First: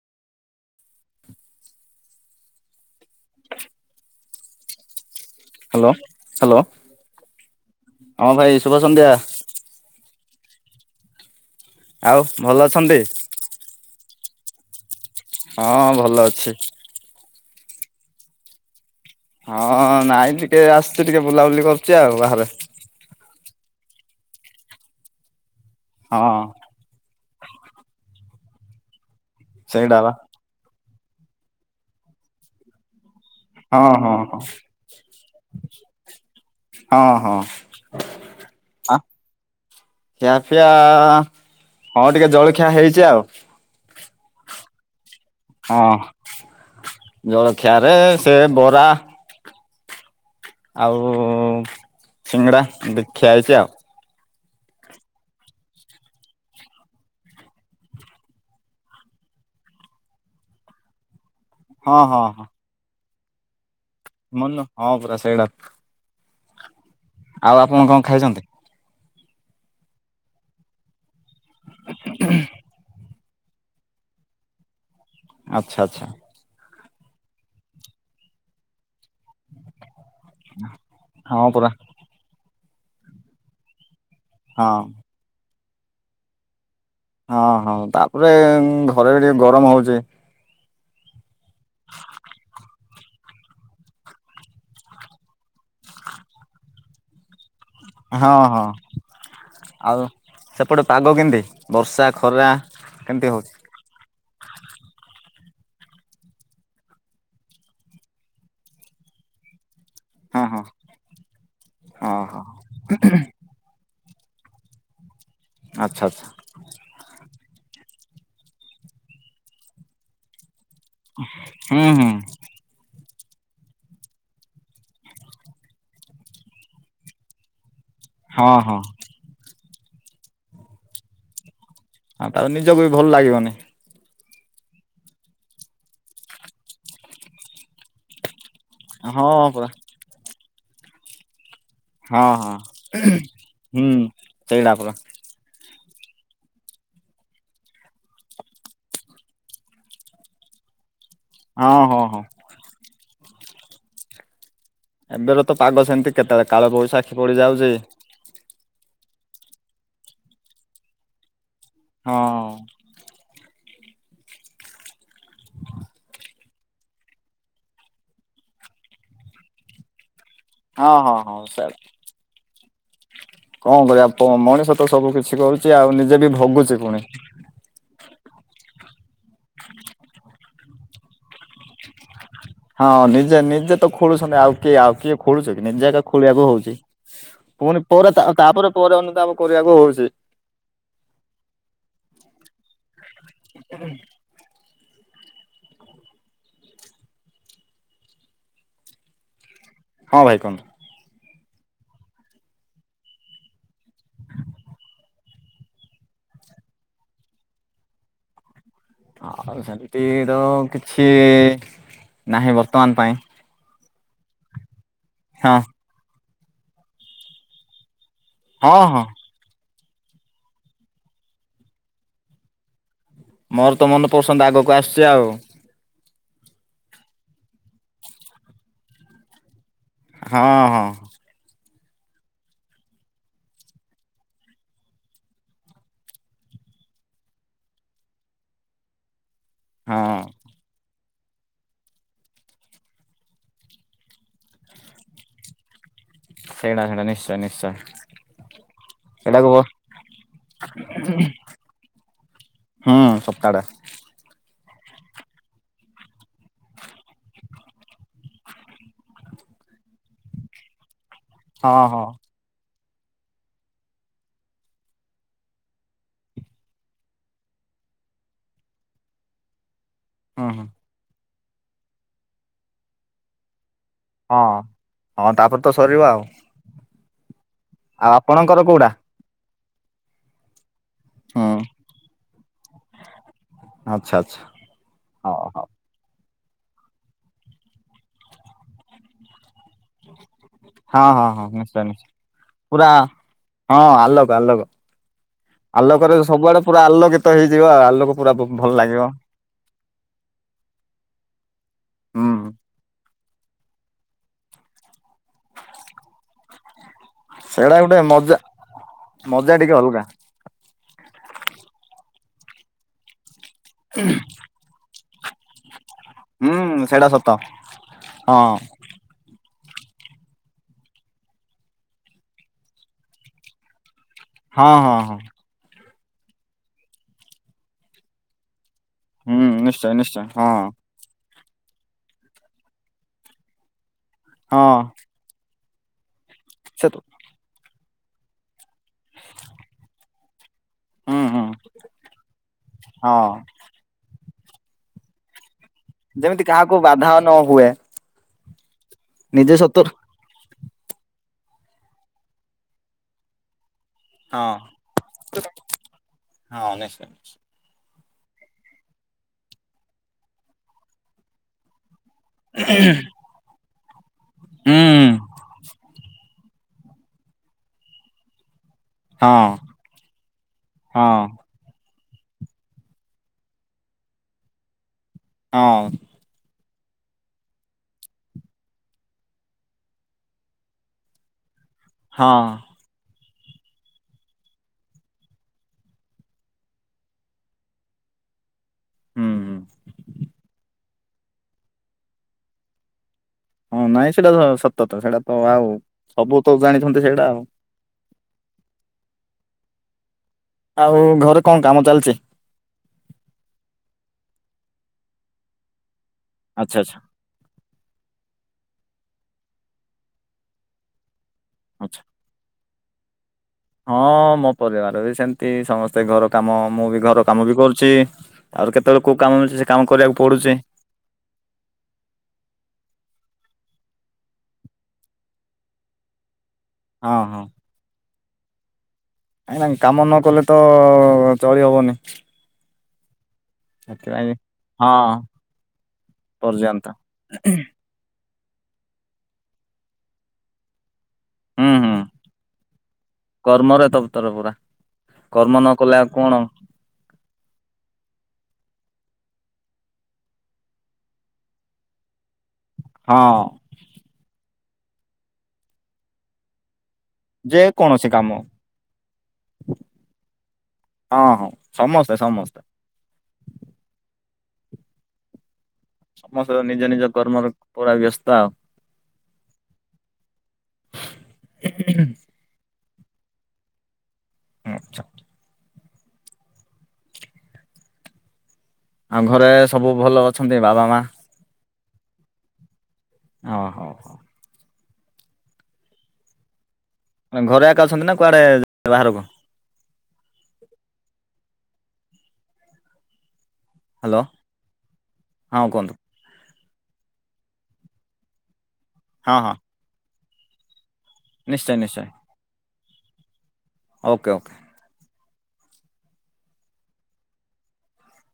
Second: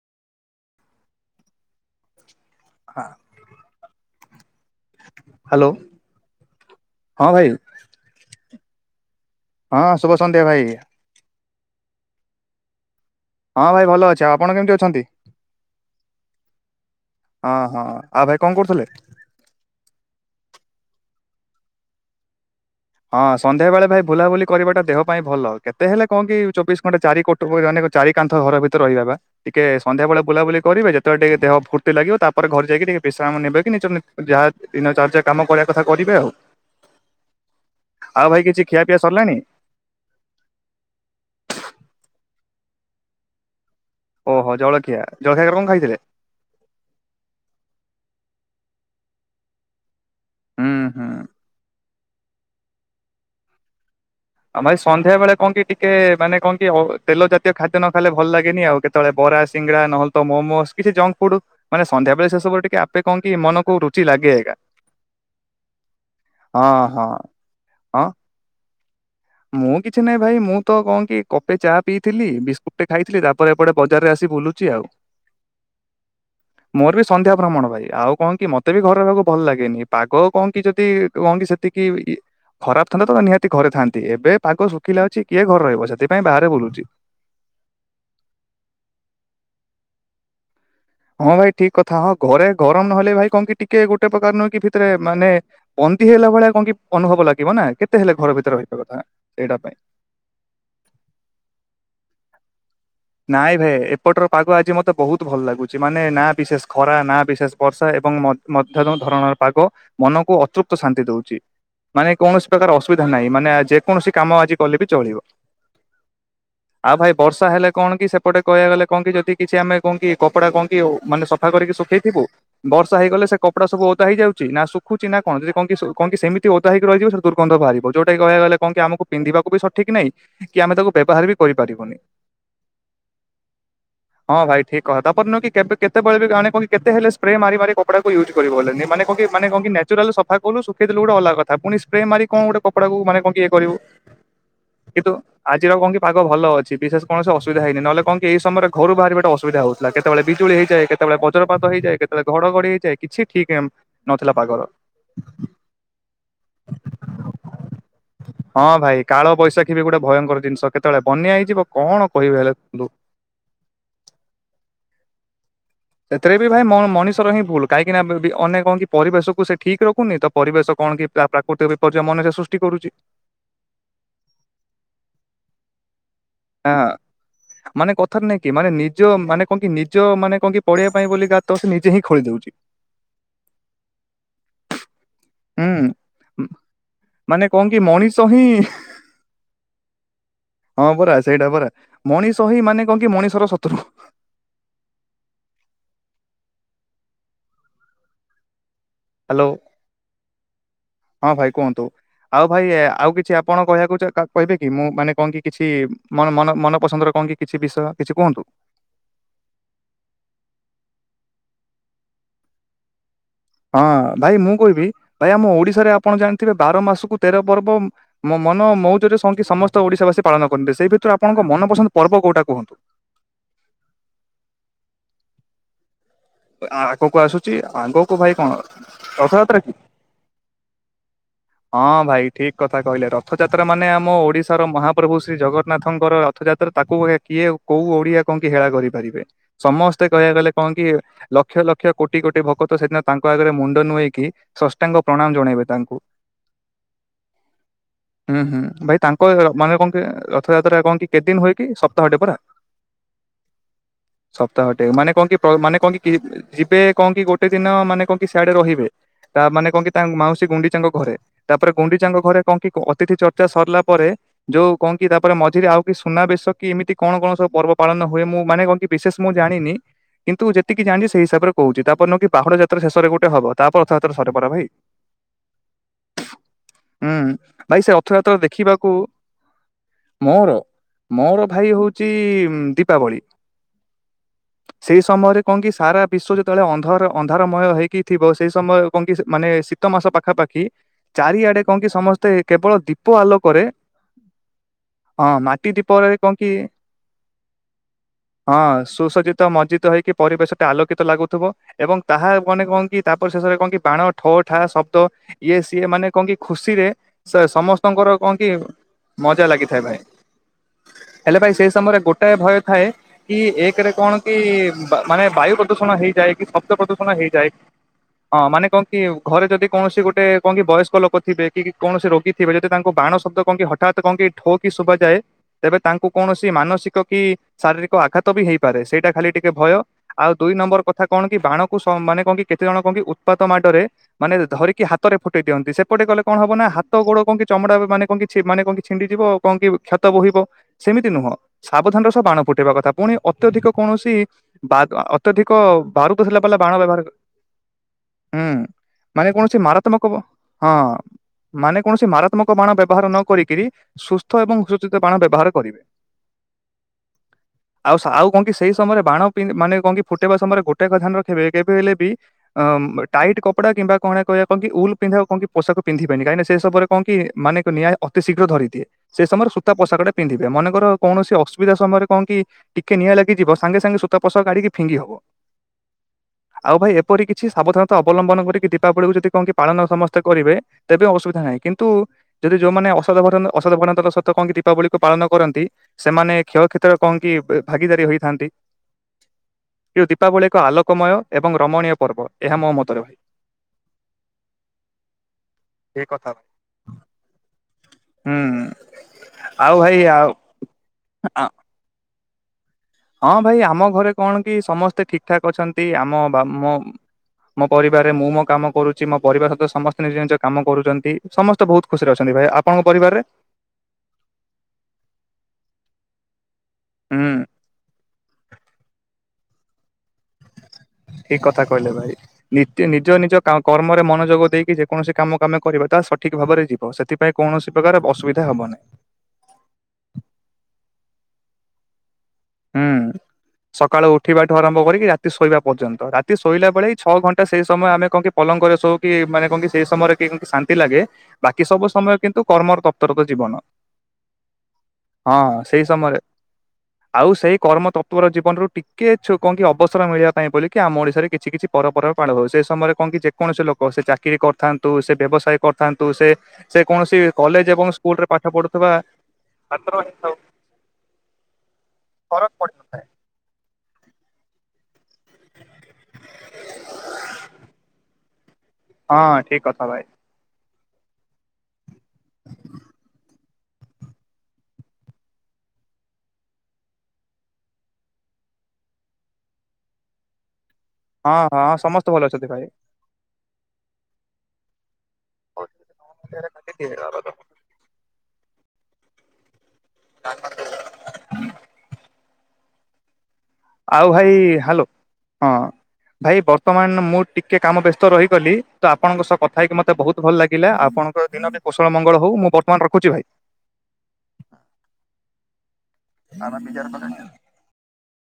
[inaudible] ହଁ hello hello. ଭାଇ ହଁ ଭାଇ ସୁଭ ସନ୍ଧ୍ୟା। ହଁ ଶୁଭ ସନ୍ଧ୍ୟା ଭାଇ। ଆଉ ଭଲ ଅଛନ୍ତି। ହଁ ଭାଇ ଭଲ ଅଛ। ଆଉ ଆପଣ କେମିତି ଅଛନ୍ତି? ହଁ ଭଲ ଅଛି। ହଁ ହଁ ଆଉ ଭାଇ କଣ କରୁଥିଲେ? ହଁ ନାଇଁ ଟିକେ ଆସୁଛି ଟିକେ ବୁଲାବୁଲି କରୁଛି ଆଉ ବାହାରେ। ହଁ ସନ୍ଧ୍ୟା ବେଳେ ଭାଇ ଭ ବୁଲାବୁଲି କରିବା ଟା ଦେହ ପାଇଁ ଭଲ। କେତେ ହେଲେ କଣ କି ହଁ ଚବିଶି ଘଣ୍ଟେ ଚାରି କୋ [unintelligible] ଚାରି କାନ୍ଥ ଘର ଭିତରେ ରହିବା ବା। ଟିକେ ସେଇଟା ସନ୍ଧ୍ୟା ବା। ବଳେ ବୁଲାବୁଲି କରିବେ ଯେ ତ ଟିକେ ଦେହ ଫୁର୍ତ୍ତି ଲାଗିବ, ତାପରେ ଘରେ ଯାଇକିି ଟିକେ ବିଶ୍ରାମ ନେବେ। ହଁ ହଁ [unintelligible] ହଁ ଯାହା [unintelligible] କାମ କରିବା କଥା କରିବେ ଆଉ। ହଁ ହଁ। ଆଉ ଭାଇ କିଛି ଖିଆ ପିଆ ସରିଲାଣି? ଖିଆପିଆ ହଁ ଟିକେ ଜଳଖିଆ ହେଇଚି ଆଉ। ଓହୋ ଜଳଖିଆ। ଜଳଖିଆ କଣ ହଁ ଖାଇଥିଲେ? ଜଳଖିଆରେ ସେ ବରା ହୁଁ ଆଉ ହୁଁ ସିଙ୍ଗଡା ଏମିତି ଖିଆ ହେଇଚି ଆଉ। ଆଉ ଭାଇ ସନ୍ଧ୍ୟା ବେଳେ କଣ କି ଟିକେ ମାନେ କଣ କି ତେଲ ଜାତୀୟ ଖାଦ୍ୟ ନ ଖାଇଲେ ଭଲ ଲାଗେନି ଆଉ। କେ ତେବେଳେ ବରା, ସିଙ୍ଗଡ଼ା, ନହେଲେ ତ ମୋମୋ, କିଛି ଜଙ୍କ୍ ଫୁଡ। ମାନେ ହଁ ସନ୍ଧ୍ୟା ହଁ ବେଳେ ହଁ ଶେଷ ପରେ ଟିକେ ଆପେ କଣ କି ମନକୁ ରୁଚି ଲାଗେ ଏ ଏକା। ମନୁ ହଁ ପୁରା ସେଇଟା ହଁ ହଁ। ଆଉ ଆପଣ କଣ ହଁ ଖାଇଛନ୍ତି? ମୁଁ କିଛି ନାହିଁ ଭାଇ। ମୁଁ ତ କଣ କି କପେ ଚା ପିଇଥିଲି, ବିସ୍କୁଟେ ଖାଇଥିଲି, ତାପ ପରେ ଏପଟେ ବଜାରରେ ଆସି ବୁଲୁଚି ଆଉ। ଆଚ୍ଛା ଆଚ୍ଛା। ମୋର ବି ସନ୍ଧ୍ୟା ଭ୍ରମଣ ଭାଇ। ଆଉ କଣ କି ମତେ ବି ଘରେ ହେବାକୁ ଭଲ ଲାଗେନି। ପାଗ କଣ କି ଯଦି କଣ ହଁ କି ପରା। ସେତିକି ଖରାପ ଥାନ୍ତା ତ ନିହାତି ଘରେ ଥାଆନ୍ତି। ଏବେ ପାଗ ହଁ ଶୁଖିଲା ଅଛି। କିଏ ଘରେ ରହିବ? ସେଥିପାଇଁ ବାହାରେ ବୁଲୁଚି। ହଁ ହଁ ତାପରେ ଘରେ ବି ଟିକେ ଗରମ ହଉଚି। ହଁ ଭାଇ ଠିକ୍ କଥା। ହଁ ଘରେ ଗରମ ନହେଲେ ଭାଇ କଣ କି ଟିକେ ଗୋଟେ ପ୍ରକାର ନୁହଁ କି ଭିତରେ ମାନେ ବନ୍ଦି ହେଲା ଭଳିଆ କଣ କି ଅନୁଭବ ଲାଗିବ ନା। କେତେ ହେଲେ ଘର ହଁ ଭିତରେ ହଁ ରହିବା କଥା ସେଇଟା ପାଇଁ। ଆଉ ସେପଟେ ପାଗ କେମିତି ବର୍ଷା, ଖରା। କେମିତି ହଉଛି? ନାଇଁ ଭାଇ ଏପଟର ପାଗ ଆଜି ମତେ ବହୁତ ଭଲ ଲାଗୁଚି ମାନେ ନା ବିଶେଷ ଖରା, ନା ବିଶେଷ ବର୍ଷା ଏବଂ ମଧ୍ୟମ ଧରଣର ପାଗ ମନକୁ ହଁ ହଁ ଅତୃପ୍ତ ଶାନ୍ତି ଦଉଚି ହଁ ମାନେ ହଁ କୌଣସି ପ୍ରକାର ଅସୁବିଧା ନାହିଁ, ମାନେ ଯେକୌଣସି କାମ ଆଜି କଲେ ବି ଚଳିବ। ଆଚ୍ଛା ଆଚ୍ଛା। ଆଉ ଭାଇ ବର୍ଷା ହେଲେ କଣ କି ସେପଟେ କହିବା ଗଲେ କଣ କି ଯଦି କିଛି ଆମେ କଣ କି କପଡା କଣ କି ମାନେ ସଫା କରିକି ହୁଁ ହୁଁ ଶୁଖେଇଥିବୁ ବର୍ଷା ହେଇଗଲେ ସେ କପଡା ସବୁ ଓଦା ହେଇ ଯାଉଚି ନା ଶୁଖୁଛି, ନା କଣ, ଯଦି କଣ କ ସେମତି ଓଦା ହେଇକି ରହିଯିବ ସେମିତି ଦୁର୍ଗନ୍ଧ ବାହାରିବ। ଯୋଉଟା କି କହିବା ହଁ ଗଲେ କଣ ହଁ। କି ଆମକୁ ପିନ୍ଧିବାକୁ ବି ସଠିକ୍ ନାହିଁ କି ଆମେ ତାକୁ ବ୍ୟବହାର ବି କରିପାରିବୁନି। ହଁ ତା ନିଜକୁ ବି ଭଲ ଲାଗିବନି। ହଁ ଭାଇ ଠିକ୍ କହ। ତାପରେ ନୁଁଅ କି କେତେବେଳେ ବି ଜଣେ କେତେ ହେଲେ ସ୍ପ୍ରେ ମାର ମାର ସେଟାକୁ ୟୁଜ୍ କରିହବନି ମାନେ କଁ କି ହଁ ମାନେ କଁ ପରା କି ନାଚୁରାଲ୍ ସଫା କଲୁ ଶୁଖେଇଦେଲୁ ଗୋଟେ ଅଲଗା କଥା। ପୁଣି ସ୍ପ୍ରେ ମାରି ହଁ କଣ ହଁ ଗୋଟେ କପଡାକୁ ମାନେ କଣ ଇଏ କରିବୁ ହୁଁ। ସେଇଟା ପରା କିନ୍ତୁ ଆଜିର କଣ କି ପାଗ ଭଲ ଅଛି ବିଶେଷ କୌଣସି ଅସୁବିଧା ହେଇିନି ନହେଲେ କଣ କି ଏ ସମୟରେ ଘରୁ ବାହାରିବା ଟା ଅସୁବିଧା ହେଉଥିଲା କେତେବେଳେ ବିଜୁଳି ହେଇ ଯାଏ କେ କେତେବେଳେ ବଜ୍ରପାତ ହଁ ହେଇଯାଏ ହଁ ହଁ କେତେବେଳେ ଘଡଘଡି ହେଇଯାଏ କିଛି ଠିକ୍ ନଥିଲା ପାଗର। ଏବେର ତ ପାଗ ସେମିତି କେତେବେଳେ କାଳ ବୈଶାଖୀ ପଡ଼ିଯାଉଛି। ହଁ ଭାଇ କାଳ ବୈଶାଖୀ ବି ଗୋଟେ ଭୟଙ୍କର ଜିନିଷ କେତେବେଳେ ବନ୍ୟା ହେଇଯିବ କଣ ହଁ କହିବି ହେଲେନ୍ତୁ। ସେଥିରେ ବି ଭାଇ ମ ମଣିଷର ହିଁ ଭୁଲ କାହିଁକିନା ଅନେକ କଣ କି ପରିବେଶକୁ ସେ ଠିକ ରଖୁନି ତ ପରିବେଶ ହଁ କଣ କି ହଁ ହଁ ସେ ପ୍ରାକୃତିକ ବିପର୍ଯ୍ୟୟ ମନରେ ସୃଷ୍ଟି କରୁଛି। କଣ କରିବା ମଣିଷ ତ ସବୁ କିଛି କରୁଛି ଆଉ ନିଜେ ବି ହଁ ଭୋଗୁଛି ପୁଣି। ମାନେ କଥାରେ ନାଇଁ କି ମାନେ ନିଜ ମାନେ କଣ କି ନିଜ ମାନେ କଣ କି ପଡିବା ପାଇଁ ବୋଲି ଗାତ ସେ ନିଜେ ହିଁ ଖୋଲିଳି ଦଉଛି। ହଁ ନିଜେ ନିଜେ ତ ଖୋଳୁଛନ୍ତି ଆଉ କିଏ ଆଉ କିଏ ଖୋଳୁଚ କି ହୁଁ ନିଜେ ଖୋଳିବାକୁ ହଉଛି। ମାନେ କଣ କି ପୁଣି ପରେ ମଣିଷ ହିଁ ତାପରେ ପରେ ଅନୁତାପ କରିବାକୁ ହଉଛି। ହଁ ପରା ସେଇଟା ପରା ମଣିଷ ହି ମାନେ କଣ କି ମଣିଷର ଶତ୍ରୁ। ହ୍ୟାଲୋ। ହଁ ଭାଇ କହ। ହଁ ଭାଇ କୁହନ୍ତୁ ଆଉ ଭାଇ ଆଉ କିଛି ଆପଣ କହିବାକୁ କହିବେ କି ମୁଁ ମାନେ କଣ କି କିଛି ମ ମନପସନ୍ଦର କଣ କି କିଛି ବିଷୟ କିଛି କୁହନ୍ତୁ। ଆଉ ସେମତି ତ କିଛି ନାହିଁ ବର୍ତ୍ତମାନ ପାଇଁ। ହଁ ଭାଇ ମୁଁ କହିବି ଭାଇ ଆମ ହଁ ଓଡିଶାରେ ଆପଣ ଜାଣିଥିବେ ବାର ମାସକୁ ତେର ପର୍ବ ମୋ ମନ ହଁ ହଁ ମଉଜରେ ସ କି ସମସ୍ତେ ଓଡ଼ିଶାବାସୀ ପାଳନ କରନ୍ତିି ସେ ଭିତରୁ ଆପଣଙ୍କ ମନପସନ୍ଦ ପର୍ବ କୋଉଟା କୁହନ୍ତୁ। ମୋର ତ ମନ ପସନ୍ଦ ଆଗକୁ ଆସିଛି ଆଉ। ଆଗକୁ ଆସୁଛି ଆଗକୁ ଭାଇ କଣ ରଥଯାତ୍ରା କି? ହଁ ହଁ। ହଁ ଭାଇ ଠିକ କଥା କହିଲେ ରଥଯାତ୍ରା ମାନେ ଆମ ଓଡିଶାର ମହାପ୍ରଭୁ ଶ୍ରୀ ଜଗନ୍ନାଥଙ୍କର ରଥଯାତ୍ରା ତାକୁ ଏ କିଏ କୋଉ ଓଡିଆ କଣ କି ହେଳା କରିପାରିବେ ସମସ୍ତେ ହଁ। କହିବାକୁ ଗଲେ କଣ କି ଲକ୍ଷ ଲକ୍ଷ କୋଟି କୋଟି ଭକ୍ତ ସେଦିନ ତାଙ୍କ ଆଗରେ ମୁଣ୍ଡ ନୁଆଇକି ସାଷ୍ଟାଙ୍ଗ ପ୍ରଣାମ ଜଣାଇବେ ତାଙ୍କୁ। ସେଇଟା ସେଇଟା ନିଶ୍ଚୟ ନିଶ୍ଚୟ। ହୁଁ ହୁଁ ଭାଇ ତାଙ୍କ ସେଇଟାକୁ ହୁଁ ମାନେ କଣ କି ରଥଯାତ୍ରା କଣ କି କେତଦିନ ହୁଏ କି ସପ୍ତାହଟେ ପରା? ହୁଁ ସପ୍ତାହ ଟେ। ସପ୍ତାହଟେ ମାନେ କଣ କି ମାନେ କଣ କି ଯିବେ କଣ କି ଗୋଟେ ଦିନ ମାନେ କଣ କି ସିଆଡେ ରହିବେ? ତା ମାନେ କଣ କି ତାଙ୍କ ମାଉସୀ ଗୁଣ୍ଡିଚାଙ୍କ ଘରେ ତାପରେ ହଁ ହଁ ଗୁଣ୍ଡିଚାଙ୍କ ଘରେ କଣ କି ଅତିଥି ଚର୍ଚ୍ଚା ସରିଲା ପରେ ଯୋଉ କହଣ କି ତାପରେ ମଝିରେ ଆଉ କି ସୁନାବେେଶ କି ଏମିତି କଣ କଣ ସବୁ ପର୍ବ ପାଳନ ହୁଏ ମୁଁ ମାନେ କଣ କି? ବିଶେଷ ମୁଁ ଜାଣିନି। କିନ୍ତୁ ହୁଁ ହୁଁ। ଯେତିକି ଜାଣିଛି ସେଇିସାବରେ କହୁଛି ତାପରେ ନ କି ବାହୁଡା଼ ଯାତ୍ରା ଶେଷରେ ଗୋଟେ ତାପରେ ରଥଯାତ୍ର ହଁ ସରେପରା ଭାଇ। ହଁ ତାପରେ ତ ସରିବା ଆଉ। ହୁଁ ଭାଇ ସେ ଆଉ ରଥଯାତ୍ରା ଆପଣଙ୍କର କୋଉଟା? ଦେଖିବାକୁ ମୋର ମୋର ହୁଁ ଭାଇ ହଉଛି ଦୀପାବଳି। ଆଚ୍ଛା ଆଚ୍ଛା ସେଇ ସମୟରେ ହଉ କଣ ହଉ କି ସାରା ବିଶ୍ଵ ଯେତେବେଳେ ଅନ୍ଧାର ଅନ୍ଧାରମୟ ହେଇକି ଥିବ ସେଇ ସମୟରେ କଣ କି ମାନେ ତ ମାସ ପାଖାପାଖି ହଁ ହଁ ହଁ ଚାରିଆଡେ କଣ ନିଶ୍ଚୟ କି ନିଶ୍ଚୟ ସମସ୍ତେ କେବଳ ପୁରା ଦୀପ ଆଲୋକରେ ହଁ ଆଲୋକ ଆଲୋକ ହଁ ମାଟି ଆଲୋକରେ ଦୀପରରେ କଣ କି ସବୁଆଡେ ପୁରା ଆଲୋକିତ ହେଇଯିବ ଆଉ ଆଲୋକ ପୁରା ହଁ ଭଲ ଲାଗିବ। ସୁସଜିତ ତ ମର୍ଜିଦ ହେଇକି ପରିବେଶ ଟା ଆଲୋକିତ ଲାଗୁଥିବ। ଏବଂ ତାହା ହୁଁ ମାନେ କଣ କି ତାପରେ ଶେଷରେ କଣ କି ବାଣ ଠ ଠା ଶବ୍ଦ ଇଏ ସିଏ ମାନେ କଣ କି ଖୁସିରେ ସେ ସେଇଟା ଗୋଟେ ସମସ୍ତଙ୍କର ମଜା କଣ କି ମଜା ଟିକେ ଲାଗିଥାଏ ଭାଇ ଅଲଗା। ହେଲେ ଭାଇ ସେଇ ସମୟରେ ଗୋଟାଏ ଭୟ ଥାଏ କି ଏକରେ କଣ କି ମାନେ ବାୟୁ ପ୍ରଦୂଷଣ ହେଇଯାଏ କି ଶବ୍ଦ ହୁଁ ସେଇଟା ପ୍ରଦୂଷଣ ସତ ହେଇଯାଏ ହଁ ମାନେ କଣ କି ଘରେ ଯଦି କୌଣସି ଗୋଟେ ଗୋଟେ କଣ କିି ବୟସ୍କ ଲୋକ ଥିବେ କି କୌଣସି ରୋଗୀ ଥିବେ ଯଦି ତାଙ୍କୁ ବାଣ ଶଦ୍ଦ କଣ କି ହଠାତ୍ କଣ କି ଠୋ କି ହଁ ହଁ ହଁ। ଶୁଭାଯାଏ ତେବେ ତାଙ୍କୁ କୌଣସି ମାନସିକ କି ଶାରୀରିକ ଆଘାତ ବି ହେଇପାରେ ସେଇଟା ଖାଲି ହୁଁ ଟିକେ ଭୟ ନିଶ୍ଚୟ ନିଶ୍ଚୟ ଆଉ ହଁ ଦୁଇ ନମ୍ବର କଥା କଣ କି ବାଣକୁ ମାନେ କଣ କି କେତେ ଜଣ କଣ କି ଉତ୍ପାତ ମାଡରେ ମାନେ ହଁ ଧରିକି ହ ତ ରେ ଫୁଟେଇ ଦିଅନ୍ତି ସେପଟେ ଗଲେ କଣ ହବ ନା ସେ ହାତ ଗୋଡ କଣ କି ଚମଡା ମାନେ କଣ ମାନେ କଣ କି ଛିଣ୍ଡିଯିବ ଆ କଣ କି କ୍ଷତ ବୋହିବ। ସେମିତି ହୁଁ ନୁହଁ ହୁଁ ସାବଧାନ ର ସହ ବାଣ ଫୁଟେଇବା କଥା ପୁଣି ହଁ ଅତ୍ୟଧିକ କୌଣସି ବା ଅତ୍ୟଧିକ ବାରୁଦ ଥିଲା ଯେମିତି ବାଲା ବାଣ କାହାକୁ ବ୍ୟବହାର ବାଧା ନ ହୁଏ ହୁଁ ମାନେ ନିଜେ କୌଣସି ମାର ସତୁର ହଁ ମାନେ କୌଣସି ମାରାତ୍ମକ ବାଣ ବ୍ୟବହାର ନ କରି କିରି ସୁସ୍ଥ ହଁ ଏବଂ ସଜିତ ବାଣ ବ୍ୟବହାର କରିବେ। ହଁ ନିଶ୍ଚୟ ନିଶ୍ଚୟ। ଆଉ ଆଉ କଣ କି ସେଇ ସମୟରେ ବାଣ ମାନେ କଣ କି ଫୁଟେଇବା ସମୟରେ ଗୋଟେ କଥା ଧ୍ୟାନ ରଖବେ କେବେ ହେଲେ ବି ଅ ଟାଇଟ୍ କପଡା କିମ୍ବା କଣ କହିବା କଣ କି ହୁଁ ଉଲ ପିନ୍ଧା କଣ କି ପୋଷାକ ପିନ୍ଧିବେନ କାହିଁକି ସେ ସବରେ କଣ କି ମାନେ ନିଆଁ ଅତି ଶୀଘ୍ର ଧରିଦିଏ। ସେ ହଁ ସମୟରେ ସୂତା ପୋଷାକ ଟା ପିନ୍ଧିବେ ମନେକର ହଁ କୌଣସି ଅସୁବିଧା ସମୟରେ କଣ କି ଟିକେ ନିଆଁ ଲାଗିଯିବ ସାଙ୍ଗେ ସାଙ୍ଗେ ସୂତା ପୋଷାକ କାଢିକି ଫିଙ୍ଗି ହବ। ହଁ। ଆଉ ଭାଇ ଏପରି କିଛି ସାବଧାନତା ଅବଲମ୍ବନ କରିକି ଦୀପାବଳିକୁୁ ଯଦି କଣ କି ପାଳନ ସମସ୍ତେ କରିବେ ତେବେ ଅସୁବିଧା ନାହିଁ କିନ୍ତୁ ହଁ ଯଦି ଯୋଉମାନେ ଅସାବଧାନ ଅସାବଧାନତା ତ ସତ କଣକି ଦୀପାବଳିକୁ ପାଳନ କରନ୍ତି। ସେମାନେ କ୍ଷୟ କ୍ଷତିର କଣ କି ଭାଗିଦାରୀ ହେଇଥାନ୍ତି। ହୁଁ ହୁଁ କିନ୍ତୁ ଦୀପାବଳି ଏକ ଆଲୋକମୟ ଏବଂ ରମଣୀୟ ପର୍ବ ଏହା ମୋ ମତରେ ଭାଇ ହଁ ନାଇଁ ସେଇଟା ସତ ତ ସେଇଟା ତ ଆଉ ଏ କଥା ସବୁ ଭାଇ। ତ ଜାଣିଛନ୍ତି ସେଇଟା ଆଉ। ହୁଁ ଆଉ ଭାଇ ଆଉ ଆଉ ଘରେ ଆ- କଣ କାମ ଚାଲିଛି? ହଁ ଭାଇ ଆମ ଘରେ କଣ କି ସମସ୍ତେ ଠିକ ଠାକ୍ ଅଛନ୍ତି ଆମ ବା ମ ଆଚ୍ଛା ଆଚ୍ଛା ମୋ ପରିବରେ ମୁଁ ମୋ କାମ କରୁଛି ମୋ ପରିବାର ସହିତ ସମସ୍ତେ ନିଜ ନିଜ କାମ କରୁଛନ୍ତି ସମସ୍ତେ ବହୁତ ଆଚ୍ଛା। ଖୁସିରେ ଅଛନ୍ତି। ଭାଇ ଆପଣଙ୍କ ପରିବାରରେ? ହଁ ମୋ ପରିବାର ବି ସେମିତି ସମସ୍ତେ ଘର କାମ ମୁଁ ବି ଘର ହୁଁ କାମ ବି କରୁଛି ଆଉ ରି କେତେବେଳେ କୋଉ କାମ ମିଳଛି ସେ କାମ କରିବାକୁ ପଡ଼ୁଛି। ଠିକ କଥା କହିଲେ ଭାଇ। ନି ନିଜ ନିଜ କର୍ମରେ ମନୋଯୋଗ ଦେଇକି ଯେକୌଣସି କାମ କୁ ଆମେ କରିବା ତାହା ସଠିକ ଭାବରେ ଯିବ ତ ହଁ ସେଥିପାଇଁ କୌଣସି ପ୍ରକାର ଅସୁବିଧା ହବ ନାହିଁ। ନାଇଁ କାମ ନ କଲେ ତ ଚଳି ହବନି। ହୁଁ। ସକାଳୁ ସେଥିପାଇଁ ଉଠିବା ଠୁ ଆରମ୍ଭ କରିକି ହଁ ରାତି ଶୋଇବା ପର୍ଯ୍ୟନ୍ତ ରାତି ଶୋଇଲା ପର୍ଯ୍ୟନ୍ତ ବେଳେ ଛଅ ଘଣ୍ଟା ସେଇ ସମୟ ଆମେ କଣ କି ପଲଙ୍କରେ ଶୋଉ କି ମାନେ କଣ କି ସେଇ ସମୟରେ କି ଶାନ୍ତି ଲାଗେ। ବାକି ହୁଁ ସବୁ ହୁଁ ସମୟ କିନ୍ତୁ କର୍ମର ତପ୍ତରତା ଯିବନ କର୍ମରେ ତରତର ପୁରା। କର୍ମ ହଁ ନ ସେଇ କଲେ ଆଉ ସମୟରେ। କଣ ଆଉ ସେଇ କର୍ମ ତତ୍ଵର ଜୀବନରୁ ଟିକେ କହକି ଅବସର ମିଳିବା, ପାଇଁ ବୋଲିକ କି ଆମ ଓଡିଶାରେ କିଛି କିଛି ପରପର୍ ପାଳ ହଉ ସେ ସମୟରେ କଣ କି ହଁ ଯେକୌଣସି ଲୋକ ସେ ଚାକିରୀ କରିଥାନ୍ତୁ। ସେ ବ୍ୟବସାୟ କରିଥାନ୍ତୁ ସେ ସେ କୌଣସି ଯେ କଲେଜ ଏବଂ କୌଣସି କାମ। ସ୍କୁଲରେ ପାଠ ପଢୁଥିବା ହଁ -ହଁ ସମସ୍ତେ ଫରକ -ସମସ୍ତେ। ପଡିନଥାଏ। ସମସ୍ତ ନିଜ ନିଜ କର୍ମରେ ପୁରା ବ୍ୟସ୍ତ ଆଉ। ହଁ ଠିକ କଥା ଭାଇ। ହଁ। ହୁଁଛ। ଆଉ ଘରେ ସବୁ ଭଲ ଅଛନ୍ତି ବାବା ମା ହଁ ହଁଁ ସମସ୍ତେ ଭଲ ଅଛନ୍ତି ଭାଇ। ଓ ହଉ ହଉ। ହ କି। ଘରେ ଆା ଅଛନ୍ତି ନା କୁଆଡେ ବାହାରକୁ କ [unintelligible] ଆଉ ହ୍ୟାଲୋ ଭାଇ, ହ୍ୟାଲୋ। ହଁ। ଭାଇ ବର୍ତ୍ତମାନ ମୁଁ ଟିକେ କାମ ବ୍ୟସ୍ତ ରହିଗଲି ତ ଆପଣଙ୍କ ହଁ ସହ ହଁ କଥା ହେଇକି ମତେ ବହୁତ ଭଲ ଲାଗିଲା। ଆପଣ ଦିନ ନିଶ୍ଚୟ କୋଶଳ ନିଶ୍ଚୟ ମଙ୍ଗଳ ହଉ ମୁଁ ବର୍ତ୍ତମାନ ରଖୁଛି ଭାଇ। ଓକେ। ଓକେ। ଆମ ବିଜାର ମ।